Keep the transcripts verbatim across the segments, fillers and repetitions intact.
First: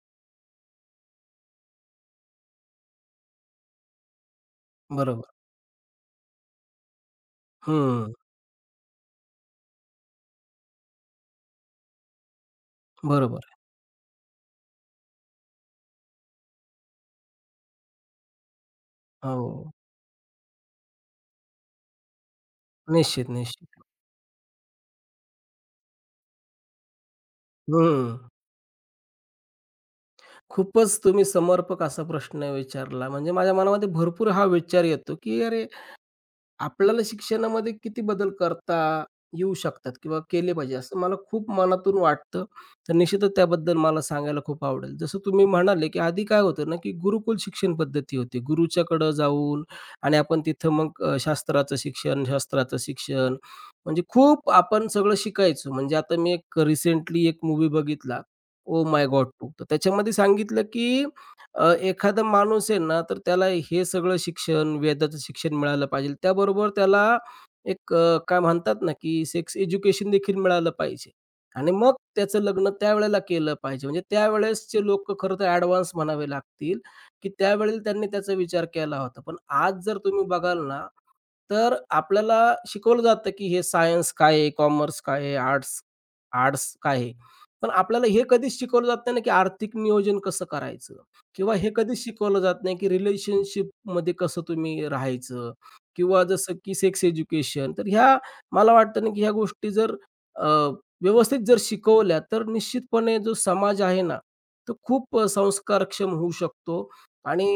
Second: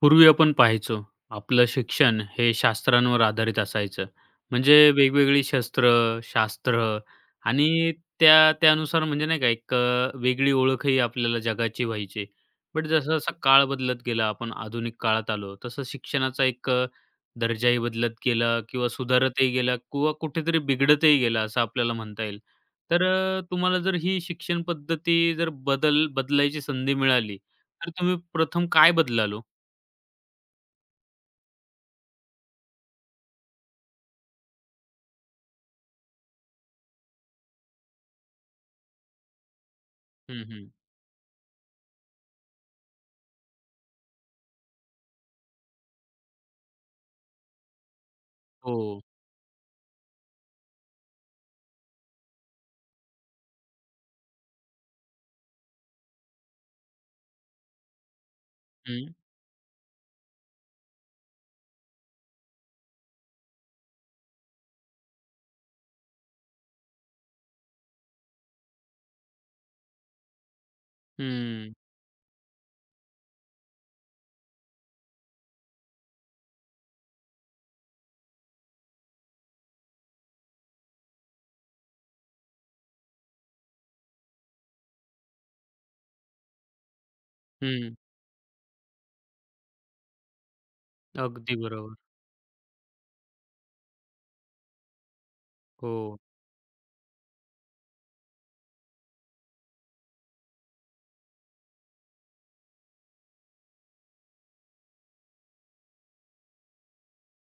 पूर्वी आपण पाहायचो, आपलं शिक्षण हे शास्त्रांवर आधारित असायचं. म्हणजे बरोबर. वेगवेगळी शस्त्र, शास्त्र आणि हं, त्या त्यानुसार म्हणजे नाही का एक अ, वेगळी ओळखही आपल्याला जगाची व्हायची. बट जसा-जसा बरोबर. काळ आहे. बदलत गेला, आपण आधुनिक काळात आलो, तसं शिक्षणाचा एक अ, दर्जाही बदलत गेला किंवा सुधारतही हो. गेला किंवा कुठेतरी बिघडतही गेला असं आपल्याला म्हणता येईल. तर निश्चित, अ, तुम्हाला निश्चित. जर ही शिक्षण पद्धती जर बदल बदलायची संधी मिळाली, तर हं. तुम्ही प्रथम काय बदलाल? खूपच तुम्ही समर्पक असा प्रश्न विचारला. म्हणजे माझ्या मनामध्ये भरपूर हा विचार येतो, की अरे, आपल्याला शिक्षणामध्ये किती बदल करता येऊ शकतात किंवा हं, केले हं. पाहिजे असं मला खूप मनातून वाटतं. तर निश्चितच त्याबद्दल मला सांगायला खूप आवडेल. जसं तुम्ही म्हणाले, की आधी काय होतं ना, की गुरुकुल शिक्षण पद्धती होती. हो. गुरुच्याकडं जाऊन आणि आपण तिथं मग अ, शास्त्राचं शिक्षण, शास्त्राचं शिक्षण म्हणजे खूप आपण सगळं शिकायचो. म्हणजे आता मी एक रिसेंटली एक मूव्ही बघितला, "ओह माय हं, गॉड टू." तर त्याच्यामध्ये सांगितलं, की अ, एखादा माणूस आहे ना, तर त्याला हे सगळं शिक्षण, वेदाचं शिक्षण मिळालं पाहिजे. त्याबरोबर त्याला एक अ, काय म्हणतात ना, की सेक्स एज्युकेशन देखील मिळालं पाहिजे आणि हं, मग त्याचं लग्न त्यावेळेला केलं पाहिजे. म्हणजे त्यावेळेसचे लोकं खरं तर ॲडव्हान्स म्हणावे लागतील, की त्यावेळेला त्यांनी त्याचा विचार केला होता. पण आज जर तुम्ही बघाल ना, तर आपल्याला शिकवलं जातं, की हे सायन्स काय आहे, कॉमर्स काय आहे, आर्ट्स आर्ट्स काय आहे. पण हं. आपल्याला हे कधीच शिकवलं जात नाही ना, की आर्थिक नियोजन कसं करायचं? किंवा अगदी हे बरोबर. कधीच शिकवलं जात नाही, की रिलेशनशिपमध्ये कसं तुम्ही राहायचं हो. किंवा जसं की सेक्स एज्युकेशन. तर ह्या मला वाटतं ना, की ह्या गोष्टी जर अ, व्यवस्थित जर शिकवल्या, तर निश्चितपणे जो समाज आहे ना, तो खूप अ, संस्कारक्षम होऊ शकतो आणि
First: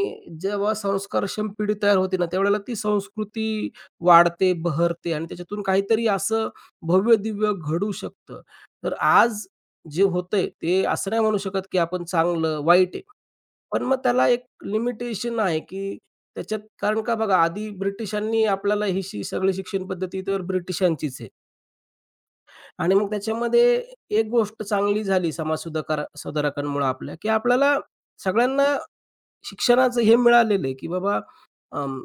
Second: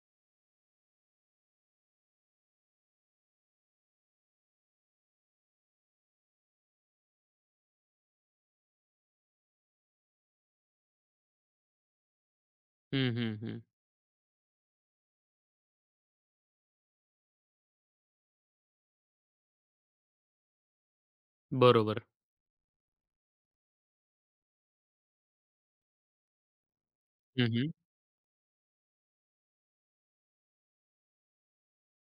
जेव्हा संस्कारक्षम पिढी तयार होते ना, त्यावेळेला ती संस्कृती वाढते, बहरते आणि त्याच्यातून काहीतरी असं भव्य-दिव्य घडू शकतं. तर आज जे होतंय, ते असं नाही म्हणू शकत, की आपण चांगलं, वाईट आहे. हं, हं, हं. पण मग त्याला एक लिमिटेशन आहे, की त्याच्यात कारण का बघा आधी ब्रिटिशांनी आपल्याला ही शि सगळी शिक्षण पद्धती तर ब्रिटिशांचीच आहे बरोबर. आणि मग त्याच्यामध्ये एक गोष्ट चांगली झाली समाज सुधाकर सुधारकांमुळं आपल्या, की हं, हं. आपल्याला सगळ्यांना शिक्षणाचं हे मिळालेलं आहे, की बाबा अं,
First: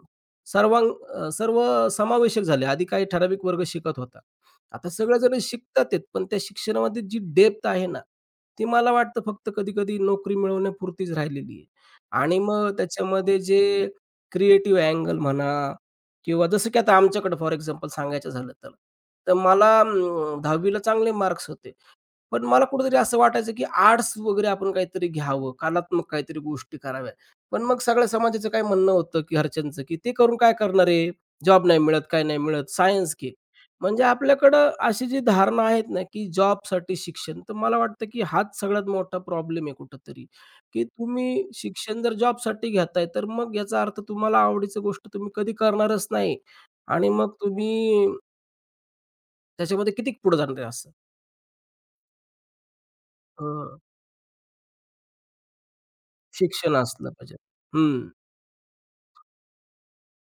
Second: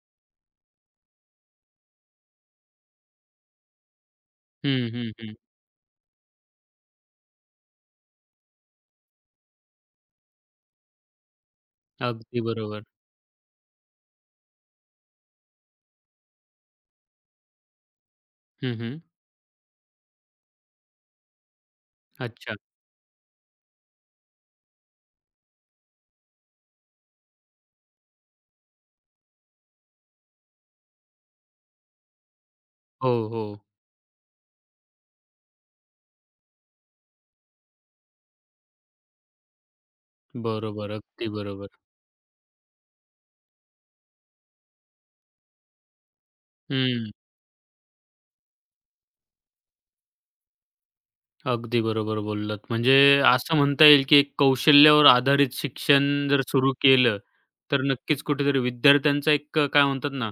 सर्वांग अ, सर्व समावेशक झाले. आधी काही ठराविक वर्ग शिकत होता. आता हं, हं, हं. सगळेजण शिकतात आहेत, पण त्या शिक्षणामध्ये जी डेप्थ आहे ना, ती मला वाटतं फक्त कधी-कधी नोकरी मिळवण्यापुरतीच राहिलेली आहे. आणि अगदी मग बरोबर. त्याच्यामध्ये जे क्रिएटिव्ह अँगल म्हणा किंवा जसं की आता आमच्याकडे फॉर एक्झाम्पल सांगायचं झालं तर. हं, हं. तर मला अं, दहावी चांगले मार्क्स होते. पण अच्छा. मला कुठेतरी असं वाटायचं, की आर्ट्स वगैरे आपण काहीतरी घ्यावं, कलात्मक काहीतरी गोष्टी कराव्यात. पण मग सगळ्या समाजाचं काय म्हणणं होतं, की घरच्यांचं, की "ते करून काय करणार आहे? जॉब नाही मिळत, काय नाही मिळत, हो, सायन्स घे." हो. म्हणजे आपल्याकडं अशी जी धारणा आहेत ना, की जॉबसाठी शिक्षण, तर मला वाटतं, की हाच सगळ्यात मोठा प्रॉब्लेम आहे कुठेतरी, की बरोबर. अगदी तुम्ही बरोबर. शिक्षण जर जॉबसाठी घेताय, तर मग याचा अर्थ तुम्हाला आवडीची गोष्ट तुम्ही कधी करणारच नाही आणि हं. मग तुम्ही त्याच्यामध्ये किती पुढे जाणार आहे असं. अगदी बरोबर बोललात. म्हणजे असं म्हणता येईल, की एक कौशल्यावर आधारित शिक्षण जर सुरू शिक्षण असलं केलं, पाहिजे. तर हं. नक्कीच कुठेतरी विद्यार्थ्यांचा एक अ, काय म्हणतात ना,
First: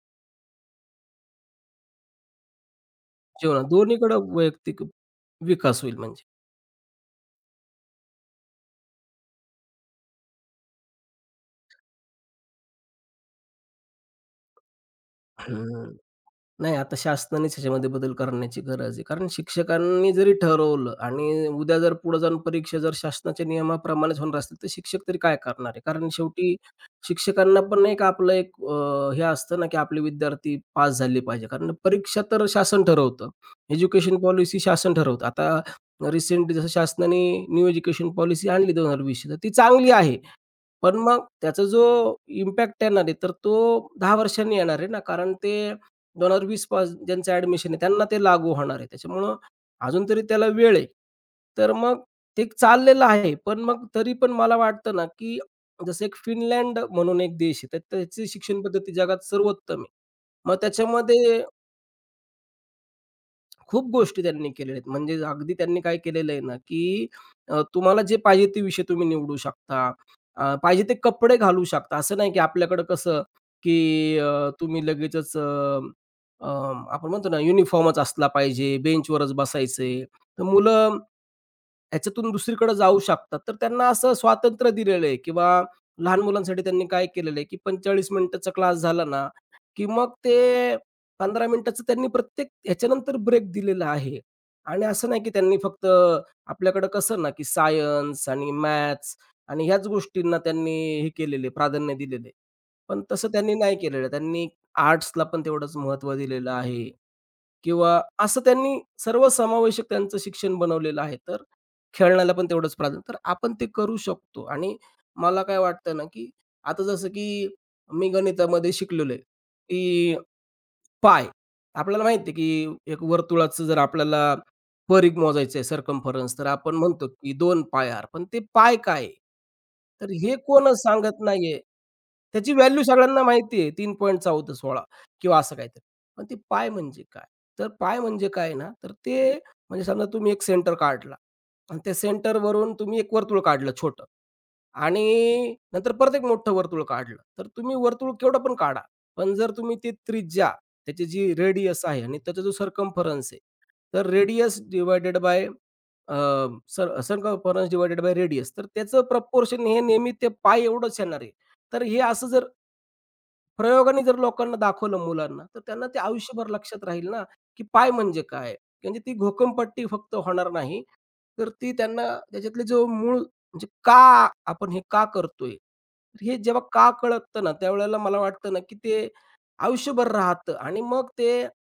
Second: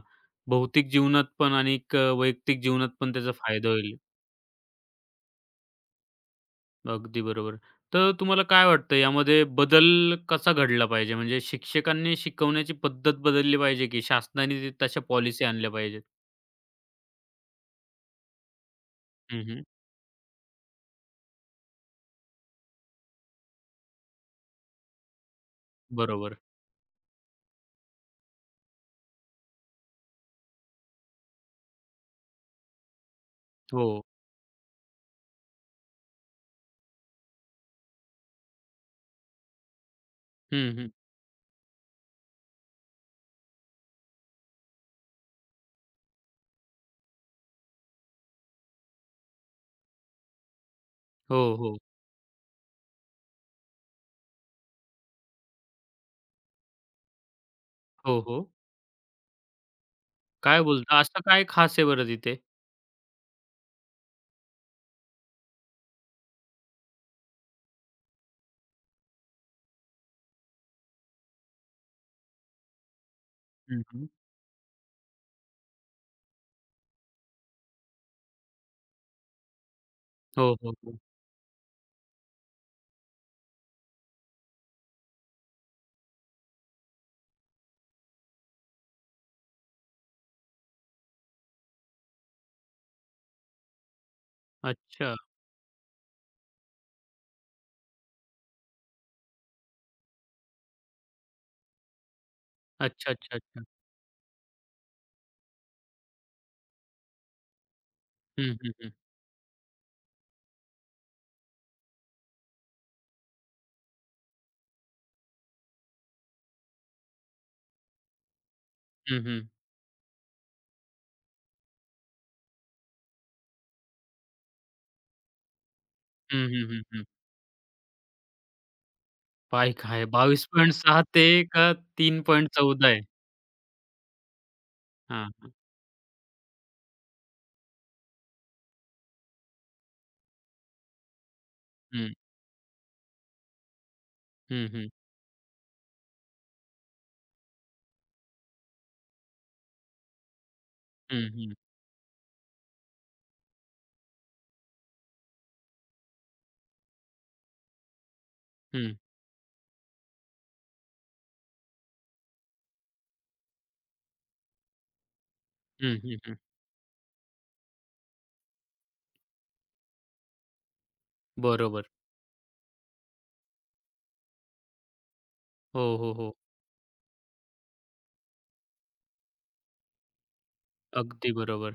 भौतिक जीवनात पण आणि एक अ, वैयक्तिक जीवनात पण त्याचा जीवनात फायदा होईल. दोन्हीकडं वैयक्तिक विकास होईल म्हणजे. अगदी बरोबर. तर तुम्हाला काय वाटतं यामध्ये बदल कसा घडला पाहिजे? म्हणजे शिक्षकांनी शिकवण्याची पद्धत बदलली पाहिजे, की शासनाने ते तशा पॉलिसी आणल्या हं. पाहिजेत? नाही आता शासनानेच ह्याच्यामध्ये बदल करण्याची गरज आहे. कारण हं, हं. शिक्षकांनी जरी ठरवलं आणि उद्या जर पुढे जाऊन परीक्षा जर शासनाच्या नियमाप्रमाणेच होणार असतील, तर शिक्षक तरी काय करणार आहे? कारण बरोबर. शेवटी शिक्षकांना पण एक आपलं एक अ, हे असतं ना, की आपले विद्यार्थी पास झाले पाहिजे. कारण परीक्षा तर शासन ठरवतं. हो. एज्युकेशन पॉलिसी शासन ठरवतं. आता रिसेंटली जसं शासनाने न्यू एज्युकेशन पॉलिसी आणली दोन हजार वीसची तर ती चांगली आहे. हं, हं. पण मग त्याचा जो इम्पॅक्ट येणार आहे, तर तो दहा वर्षांनी येणार आहे ना, कारण ते दोन हजार वीस पास ज्यांचं ॲडमिशन आहे, त्यांना ते लागू होणार आहे. त्याच्यामुळं अजून तरी त्याला वेळ आहे. हो, तर हो. मग ते चाललेलं आहे. पण मग तरी पण मला वाटतं ना, की जसं एक फिनलँड म्हणून एक देश आहे, तर हो, त्याची हो. शिक्षण पद्धती जगात सर्वोत्तम आहे. मग काय बोलता? असं त्याच्यामध्ये काय खास आहे बरं तिथे? खूप गोष्टी त्यांनी केलेल्या आहेत. म्हणजे अगदी त्यांनी काय केलेलं आहे ना, की अ, तुम्हाला जे पाहिजे ते विषय तुम्ही निवडू शकता. अ, पाहिजे ते कपडे घालू शकता. असं नाही की आपल्याकडं कसं, हं, हं. की अ, तुम्ही लगेचच अ, अ, आपण म्हणतो ना युनिफॉर्मच असला पाहिजे, बेंचवरच बसायचंय. तर हो, हो, मुलं हो. ह्याच्यातून दुसरीकडे जाऊ शकतात. तर त्यांना असं स्वातंत्र्य दिलेलं आहे किंवा लहान मुलांसाठी त्यांनी काय केलेलं आहे, की पंचेचाळीस मिनिटाचा क्लास झाला ना, की मग ते पंधरा मिनिटाचं त्यांनी प्रत्येक ह्याच्यानंतर ब्रेक दिलेला आहे. आणि असं अच्छा. नाही की त्यांनी फक्त आपल्याकडं कसं ना, की सायन्स आणि मॅथ्स आणि ह्याच गोष्टींना त्यांनी हे केलेले प्राधान्य दिलेले. पण अच्छा, तसं अच्छा, त्यांनी अच्छा. नाही केलेलं. त्यांनी आर्ट्सला पण तेवढंच महत्त्व दिलेलं आहे. किंवा असं हं, हं, त्यांनी हं. सर्वसमावेशक त्यांचं शिक्षण बनवलेलं आहे. तर खेळण्याला पण तेवढंच प्राधान्य. तर आपण ते करू शकतो आणि मला काय वाटतं ना, की आता जसं की मी गणितामध्ये शिकलेलो आहे, हं, हं. की पाय आपल्याला माहिती आहे, की एक वर्तुळाचं जर आपल्याला परिघ मोजायचं आहे सर्कम्फरन्स तर हं, हं, आपण हं, हं. म्हणतो, की दोन पाय पण ते पाय काय आहे? पाईक आहे तर हे कोणच बावीस पूर्णांक सहा सांगत ते नाहीये. का त्याची व्हॅल्यू तीन पूर्णांक एक चार आहे? सगळ्यांना माहिती आहे तीन पूर्णांक एक चार एक सहा हां, किंवा हां. असं काहीतरी. पण ते पाय म्हणजे काय? तर पाय म्हणजे काय ना, तर हं. ते म्हणजे समजा तुम्ही एक सेंटर काढला आणि त्या हं. सेंटरवरून तुम्ही एक वर्तुळ काढलं छोटं हं, हं. आणि नंतर परत एक मोठं वर्तुळ काढलं. तर तुम्ही वर्तुळ केवढं पण काढा. पण जर तुम्ही ती त्रिज्या, त्याची हं, जी हं. रेडियस आहे आणि त्याचा जो सर्कम्फरन्स आहे, तर radius divided by uh, sir circumference divided by radius तर हं. त्याचं प्रपोर्शन हे नेहमी ते पाय एवढंच येणार आहे. तर हे असं जर प्रयोगाने जर लोकांना दाखवलं मुलांना, तर त्यांना हं, ते हं, आयुष्यभर लक्षात राहील ना, की पाय म्हणजे काय? म्हणजे ती घोकंपट्टी फक्त होणार नाही, तर ती बरोबर. त्यांना त्याच्यातले जो मूळ म्हणजे का आपण हे का करतोय? हो, हो, तर हो. हे जेव्हा का कळतं ना, त्यावेळेला मला वाटतं ना, की ते आयुष्यभर राहतं आणि मग अगदी ते बरोबर.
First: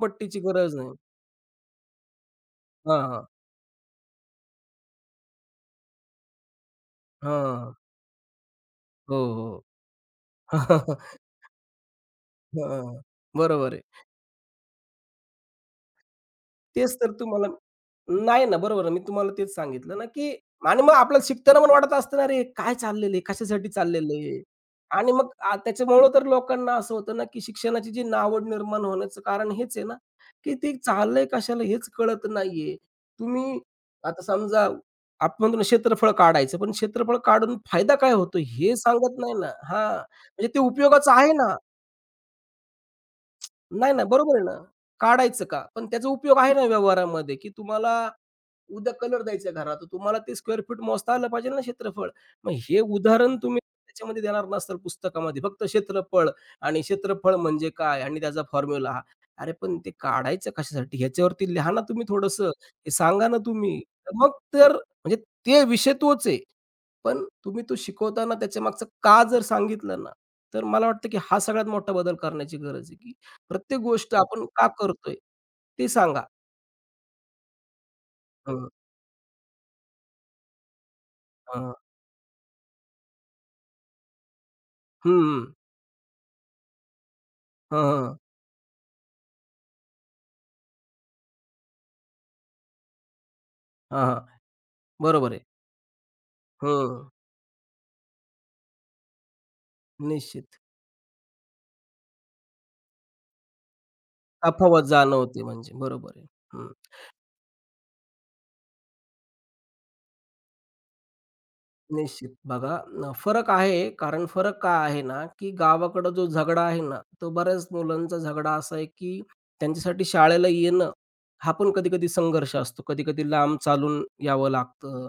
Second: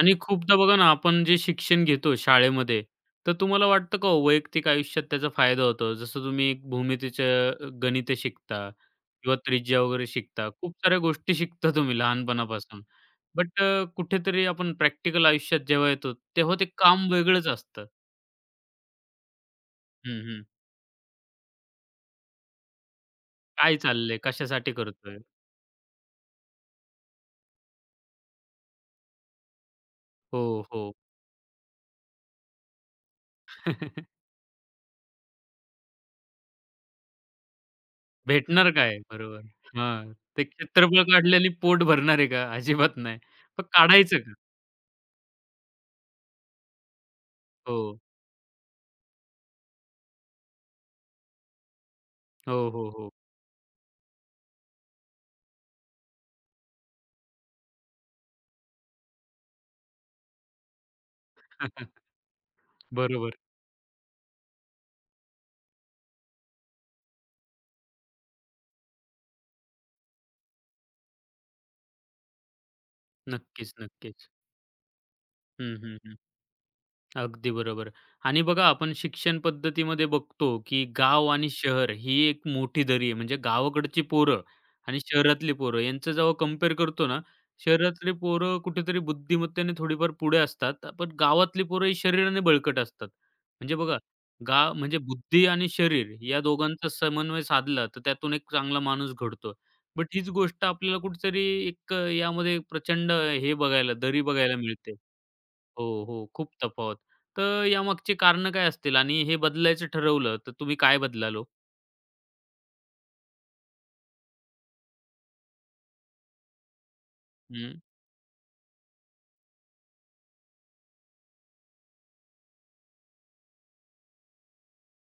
आणि खूपदा बघा गरज ना, नाही. आपण जे शिक्षण घेतो शाळेमध्ये, हां, हां. तर तुम्हाला वाटतं का हो वैयक्तिक आयुष्यात त्याचा फायदा होतो? जसं तुम्ही एक भूमितीचं हां. गणिते शिकता हो, किंवा त्रिज्या वगैरे हो. शिकता. खूप साऱ्या गोष्टी शिकता तुम्ही लहानपणापासून. हां, बट बरोबर आहे. अ, कुठेतरी आपण प्रॅक्टिकल आयुष्यात जेव्हा येतो, तेव्हा ते तेच काम तर तुम्हाला वेगळंच असतं. नाही ना, बरोबर आहे. मी तुम्हाला तेच सांगितलं ना, हं, की हं. आणि मग आपल्याला शिकताना पण वाटत असतं ना, "अरे, काय चाललेलं आहे? कशासाठी काय चाललेलं चाललंय? आहे?" कशासाठी आणि करतोय? मग आ, त्याच्यामुळं तर लोकांना असं होतं ना, की शिक्षणाची जी नावड निर्माण होण्याचं कारण हेच आहे ना, हो, की ते हो. चाललंय कशाला हेच कळत नाहीये. तुम्ही आता समजा आपण म्हणतो ना, क्षेत्रफळ काढायचं, पण क्षेत्रफळ काढून फायदा काय होतो भेटणार हे काय? सांगत नाही बरोबर. ना. हां, हां. ते म्हणजे ते क्षेत्रफळ उपयोगाचं आहे काढल्याने ना. पोट भरणार आहे का? अजिबात नाही. पण नाही ना, काढायचं का? बरोबर आहे ना. काढायचं का? पण त्याचा उपयोग आहे ना व्यवहारामध्ये, की तुम्हाला हो. उद्या कलर द्यायचा घरात, तर तुम्हाला ते स्क्वेअर फीट मोजता आलं पाहिजे ना क्षेत्रफळ. मग हो, हे हो, हो. उदाहरण तुम्ही त्याच्यामध्ये देणार नसाल पुस्तकामध्ये, फक्त क्षेत्रफळ आणि क्षेत्रफळ म्हणजे काय आणि त्याचा फॉर्म्युला हा. अरे पण ते काढायचं कशासाठी? ह्याच्यावरती लिहा ना तुम्ही थोडंसं, हे सांगा बरोबर. ना तुम्ही. तर मग तर म्हणजे ते विषय तोच आहे. पण तुम्ही तो शिकवताना त्याच्यामागचं का जर सांगितलं ना, तर मला वाटतं की हा सगळ्यात मोठा बदल करण्याची गरज आहे, की नक्कीच, प्रत्येक गोष्ट नक्कीच. आपण का करतोय? हं, ते हं, हं. सांगा. अगदी बरोबर. आणि बघा हं, आपण शिक्षण पद्धतीमध्ये बघतो, की गाव आणि हां. शहर ही एक मोठी दरी आहे. म्हणजे गावाकडची पोरं आणि हं. शहरातली पोरं यांचं जेव्हा कंपेअर करतो ना, हां, शहरातली हां. पोरं कुठेतरी बुद्धिमत्तेने थोडीफार पुढे असतात. पण गावातली पोरं ही शरीराने बळकट असतात. म्हणजे बघा, हां, हां. गा म्हणजे बरोबर आहे. बुद्धी आणि शरीर या दोघांचा हं. समन्वय साधला, तर त्यातून एक चांगला माणूस घडतो. बट हीच निश्चित. गोष्ट आपल्याला कुठेतरी एक अ, यामध्ये प्रचंड हे बघायला, दरी बघायला तफावत मिळते. जाणवते म्हणजे. हो, बरोबर हो. आहे. खूप हं. तफावत. तर यामागची कारणं काय असतील आणि हे बदलायचं ठरवलं, तर तुम्ही काय बदलालो? निश्चित. बघा अ, फरक आहे. कारण फरक काय आहे ना, की गावाकडं जो झगडा आहे ना, तो बऱ्याच हं, मुलांचा झगडा असा आहे, की त्यांच्यासाठी शाळेला येणं हा पण कधी-कधी संघर्ष असतो. कधी-कधी लांब चालून यावं लागतं.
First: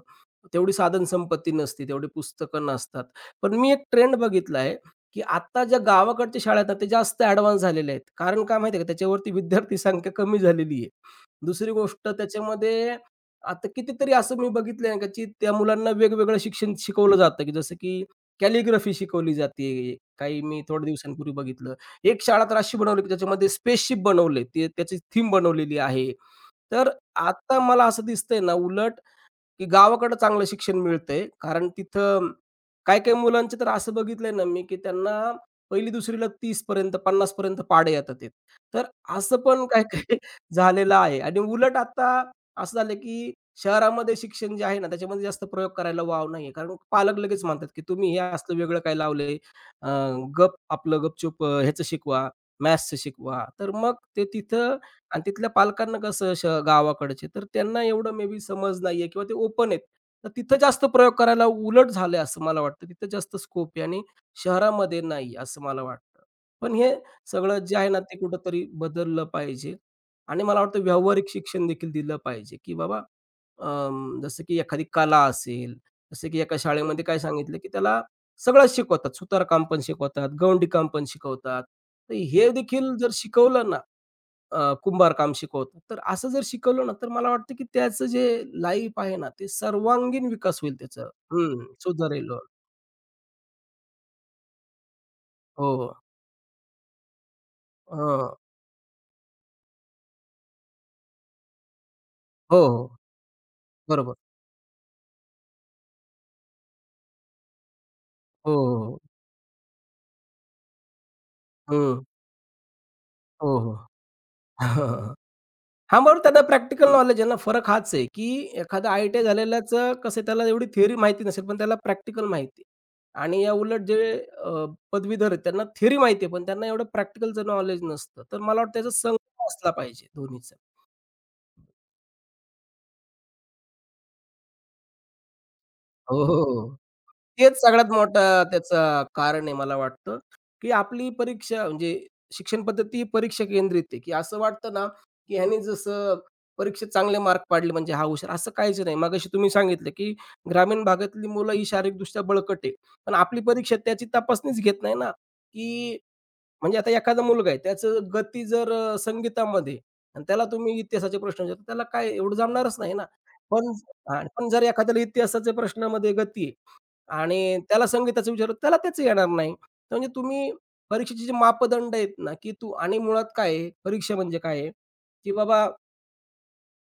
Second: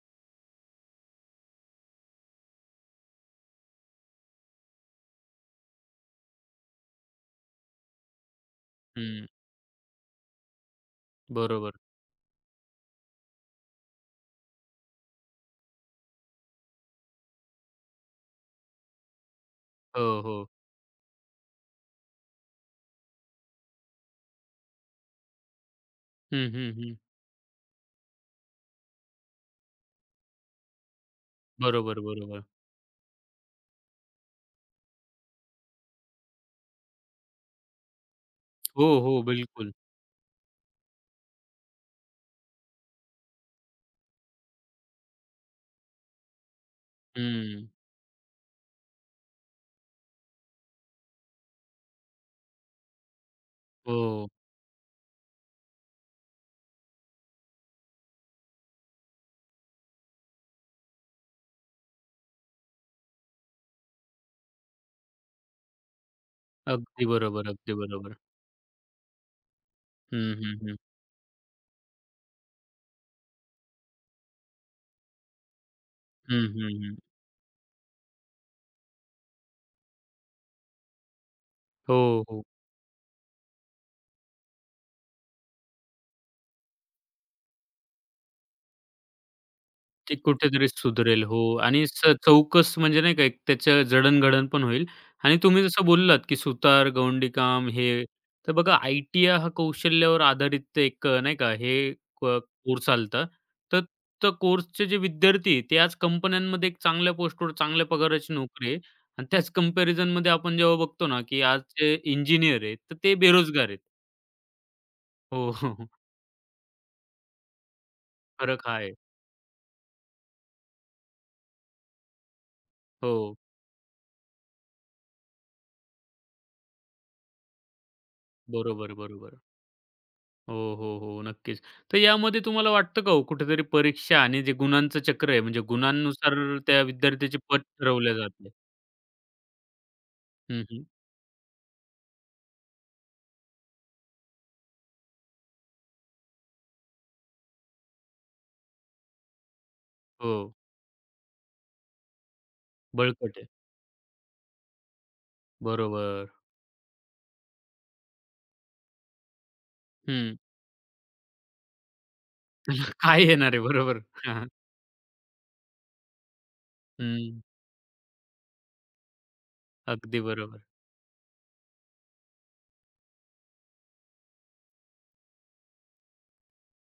तेवढी साधनसंपत्ती नसते, तेवढी पुस्तकं नसतात. पण मी एक ट्रेंड बघितला आहे, की आत्ता ज्या गावाकडच्या शाळा आहेत ना, ते जास्त ॲडव्हान्स झालेले आहेत. कारण काय माहिती आहे का, हं. त्याच्यावरती विद्यार्थी संख्या कमी झालेली आहे. दुसरी बरोबर. गोष्ट त्याच्यामध्ये आता कितीतरी असं मी बघितलंय का, की त्या मुलांना वेगवेगळं शिक्षण शिकवलं जातं, की जसं की कॅलिग्राफी शिकवली जाते. हो, काही हो. मी थोड्या दिवसांपूर्वी बघितलं. एक शाळा तर अशी बनवली, की त्याच्यामध्ये स्पेसशिप बनवले. ते त्याची थीम बनवलेली आहे. हं, हं, तर हं. आता मला असं दिसतंय ना, उलट की गावाकडं चांगलं शिक्षण मिळतंय. कारण बरोबर, तिथं बरोबर. काही-काही मुलांचे तर असं बघितलंय ना मी, की त्यांना पहिली दुसरी ला तीस पर्यंत पन्नास पर्यंत पाड़े येतात आहेत. तर हो, हो. असं पण बिलकुल. काही-काही झालेलं आहे आणि उलट आता असं झालं, की शहरामध्ये शिक्षण जे आहे ना, त्याच्यामध्ये जास्त प्रयोग करायला वाव नाहीये. कारण पालक लगेच म्हणतात, हं. की "तुम्ही हे असलं वेगळं काय लावलंय? अ, गप आपलं गपचूप अ, ह्याचं शिकवा, मॅथ्सचं शिकवा." तर मग ते हो. तिथं आणि तिथल्या पालकांना कसं श गावाकडचे, तर त्यांना एवढं मे बी समज नाहीये किंवा ते ओपन आहेत. तर तिथं जास्त प्रयोग करायला उलट झालंय असं मला वाटतं. तिथं जास्त स्कोप आहे आणि शहरामध्ये नाही असं मला वाटतं. पण हे अगदी बरोबर, सगळं अगदी जे आहे ना, बरोबर. ते कुठेतरी बदललं पाहिजे हं, आणि हं, मला हं. वाटतं व्यावहारिक शिक्षण देखील दिलं पाहिजे, की बाबा अं, जसं की एखादी कला असेल, जसं की हं, एका हं, हं. शाळेमध्ये काय सांगितलं, की त्याला सगळंच शिकवतात. सुतारकाम पण शिकवतात, गवंडीकाम पण शिकवतात. तर हो, हो. हे देखील जर शिकवलं ना अ, कुंभारकाम शिकवतात. तर असं जर शिकवलं ना, तर मला वाटतं की त्याचं जे लाईफ आहे ना, ते ते सर्वांगीण विकास कुठेतरी होईल त्याचा. सुधरेल. हो, हं, आणि स सुधारेल. चौकस म्हणजे नाही का एक त्याचं जडण-घडण पण होईल. आणि तुम्ही हो, जसं हो. बोललात, की सुतार, गवंडीकाम हे, हं. तर बघा, आयटीआय हा कौशल्यावर आधारित ते एक अ, नाही का हे क हो, कोर्स हो. आलता. तर बरोबर. त्या कोर्सचे जे विद्यार्थी आहे, ते आज कंपन्यांमध्ये एक चांगल्या पोस्टवर चांगल्या पगाराची हो, नोकरी हो, आहे. हो. आणि त्याच कंपॅरिझनमध्ये आपण जेव्हा बघतो ना, की आज जे हं. इंजिनिअर आहेत, तर ते हो, बेरोजगार हो. आहेत. हो, हो, हो. हां, बरोबर त्यांना प्रॅक्टिकल नॉलेज आहे ना. फरक हाच आहे की फरक हा एखादा आहे. आय-टी-आय झालेल्याचं कसं आहे, त्याला एवढी थिअरी माहिती नसेल, पण त्याला प्रॅक्टिकल माहिती आहे. हो. आणि या उलट जे अ, पदवीधर आहेत, त्यांना थिअरी माहिती आहे, पण त्यांना एवढं प्रॅक्टिकलचं नॉलेज नसतं. तर मला वाटतं त्याचा बरोबर, बरोबर. संगम असला पाहिजे हो, दोन्हीचा. हो, हो. नक्कीच. तर यामध्ये तुम्हाला वाटतं का हो, कुठेतरी परीक्षा आणि जे गुणांचं चक्र आहे, म्हणजे हो, गुणांनुसार हो. त्या विद्यार्थ्याची तेच पत सगळ्यात ठरवल्या मोठं जाते. त्याचं कारण आहे मला वाटतं, हं, की हं. आपली परीक्षा म्हणजे शिक्षण पद्धती ही परीक्षा केंद्रित आहे, की असं वाटतं ना, की ह्याने जसं परीक्षेत चांगले मार्क पाडले म्हणजे हा हुशार, असं काहीच नाही. मगाशी तुम्ही सांगितलं, की हो, ग्रामीण भागातली मुलं ही शारीरिकदृष्ट्या बळकट आहे. पण बळकट आपली आहे. परीक्षा त्याची तपासणीच घेत नाही ना, की बरोबर. म्हणजे आता एखादा मुलगा आहे, त्याचं गती जर अ, संगीतामध्ये आणि हं. त्याला तुम्ही इतिहासाचे प्रश्न विचारता, त्याला काय एवढं जमणारच नाही ना. काय येणार आहे? पण बरोबर. हां, हां, हां. पण जर एखाद्याला इतिहासाच्या प्रश्नामध्ये गती आहे, हं. आणि त्याला संगीताचं विचारलं, त्याला त्याच येणार नाही. तर म्हणजे अगदी तुम्ही बरोबर. परीक्षेचे जे मापदंड आहेत ना, की तू आणि मुळात काय आहे, परीक्षा म्हणजे काय आहे, की बाबा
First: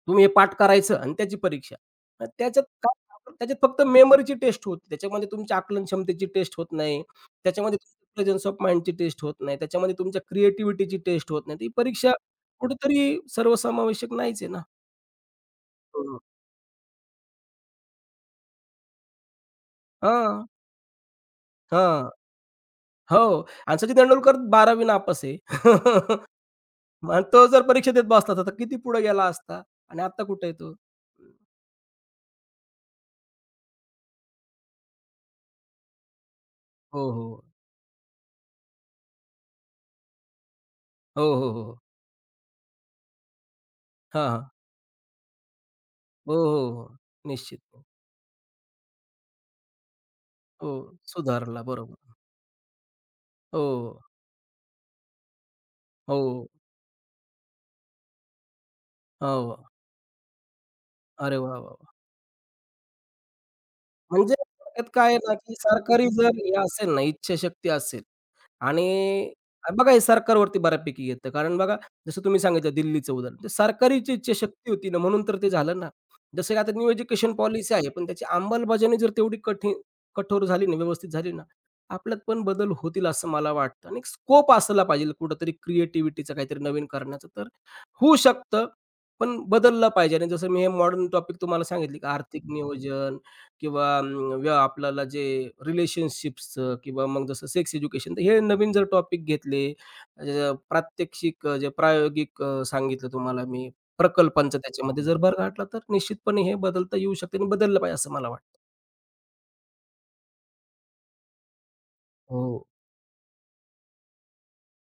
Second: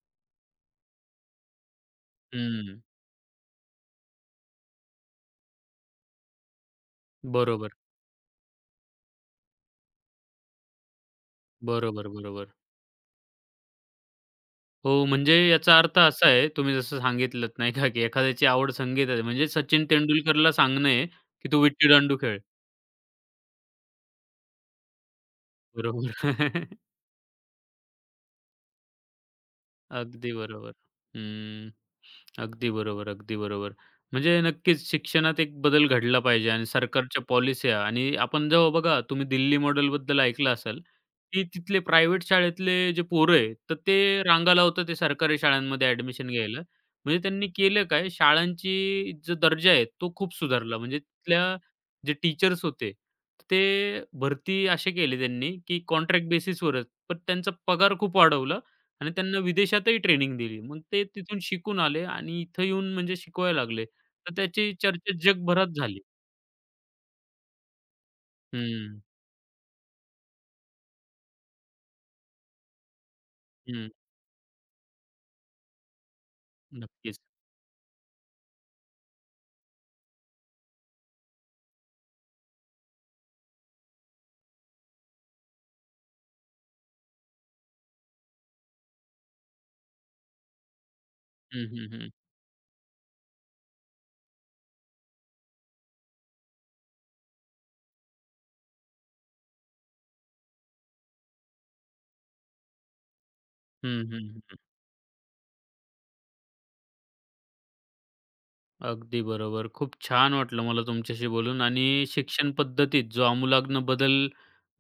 तुम्ही हे पाठ करायचं आणि त्याची परीक्षा. मग त्याच्यात हं. काय त्याच्यात फक्त मेमरीची टेस्ट होते. त्याच्यामध्ये तुमच्या आकलन क्षमतेची टेस्ट होत नाही. बरोबर, त्याच्यामध्ये प्रेझन्स ऑफ माइंडची टेस्ट होत नाही. त्याच्यामध्ये तुमच्या क्रिएटिव्हिटीची टेस्ट होत नाही. ती बरोबर, परीक्षा बरोबर. कुठेतरी सर्वसमावेशक नाहीच आहे ना. हो, म्हणजे याचा अर्थ हो. असा आहे, तुम्ही जसं सांगितलंत नाही का, की एखाद्याची आवड संगीतात आहे, म्हणजे सचिन हां, तेंडुलकरला सांगणं आहे, की "तू हां. विट्टी-दांडू खेळ." हो आणि सचिन तेंडुलकर बारावी नापास आहे. बरोबर. मग आणि तो जर परीक्षा देत बसला असता, तर किती पुढे गेला असता आणि आता अगदी कुठे आहे बरोबर. तो? हं. अगदी बरोबर, अगदी बरोबर. म्हणजे नक्कीच शिक्षणात एक बदल घडला पाहिजे. आणि हो, सरकारच्या हो. पॉलिस्या आणि आपण जेव्हा बघा, तुम्ही दिल्ली मॉडेलबद्दल ऐकलं असाल, हो, की हो, हो. तिथले प्रायव्हेट शाळेतले जे पोरं आहे, तर ते हां, हां. रांगा लावतात ते सरकारी शाळांमध्ये ॲडमिशन हो, हो, घ्यायला. हो. हो. म्हणजे त्यांनी निश्चित. केलं काय, शाळांची जो दर्जा आहे तो खूप हो, सुधारला. म्हणजे तिथल्या सुधारला. बरोबर. जे टीचर्स होते, ते हो, भरती असे केले त्यांनी, की हो, कॉन्ट्रॅक्ट हो. बेसिसवरच. पण त्यांचा पगार खूप वाढवला आणि त्यांना हो. विदेशातही ट्रेनिंग दिली. मग ते अरे तिथून वाह, वाह, शिकून वाह! आले आणि इथं येऊन म्हणजे शिकवायला लागले. म्हणजे तर त्याची त्यात काय आहे चर्चा ना, की जगभरात झाली. सरकारी जर हे असेल ना, इच्छाशक्ती असेल हं, आणि बघा, हे सरकारवरती बऱ्यापैकी येतं. कारण बघा, जसं तुम्ही सांगितलं दिल्लीचं उदाहरण, तर हं. सरकारची इच्छाशक्ती होती ना, म्हणून तर ते झालं ना. जसं की आता न्यू नक्कीच. एज्युकेशन पॉलिसी आहे, पण त्याची अंमलबजावणी जर तेवढी कठी कठोर झाली ना, व्यवस्थित झाली ना, आपल्यात पण बदल होतील असं मला वाटतं आणि स्कोप असायला पाहिजे कुठेतरी क्रिएटिव्हिटीचं काहीतरी नवीन करण्याचं, तर होऊ शकतं, पण बदललं पाहिजे आणि जसं मी हे मॉडर्न टॉपिक तुम्हाला हं, हं, सांगितले, की हं. आर्थिक नियोजन किंवा अं, व्य आपल्याला जे रिलेशनशिप्सचं किंवा मग जसं सेक्स एज्युकेशन तर हे नवीन जर टॉपिक घेतले अ, प्रात्यक्षिक अ, जे प्रायोगिक अ, सांगितलं तुम्हाला मी हं, हं, प्रकल्पांचं हं. त्याच्यामध्ये जर भर घातला तर निश्चितपणे हे बदलता येऊ शकते आणि बदललं पाहिजे असं मला वाटतं. अगदी बरोबर. खूप छान वाटलं मला तुमच्याशी बोलून. आणि शिक्षण हो, पद्धतीत जो आमूलाग्न बदल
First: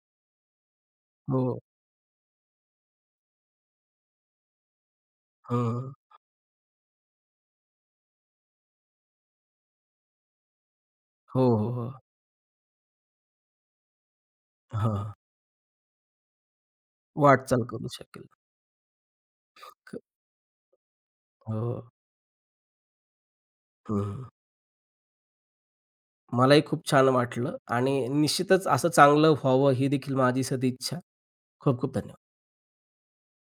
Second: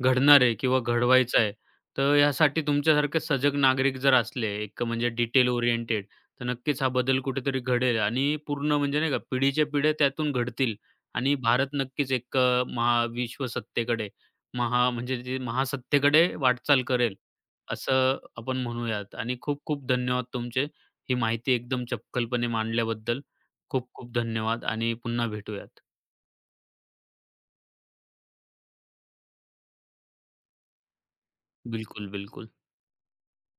घडणार आहे किंवा घडवायचा आहे, हो. तर यासाठी तुमच्यासारखे सजग नागरिक जर असले, एक म्हणजे डिटेल हं. ओरिएंटेड, तर नक्कीच हा बदल कुठेतरी घडेल आणि पूर्ण म्हणजे नाही का पिढीच्या पिढ्या त्यातून घडतील आणि हो, भारत हो, हो. नक्कीच एक अ, महाविश्वसत्तेकडे महा हां. म्हणजे जे महासत्तेकडे वाटचाल करेल, वाटचाल करू असं शकेल. आपण म्हणूयात. आणि खूप खूप क धन्यवाद तुमचे. ही माहिती हो. एकदम चपखलपणे मांडल्याबद्दल. खूप खूप हं. धन्यवाद आणि पुन्हा भेटूयात. मलाही खूप छान वाटलं आणि निश्चितच असं चांगलं व्हावं ही देखील माझी सदिच्छा. खूप खूप बिलकुल, धन्यवाद. बिलकुल.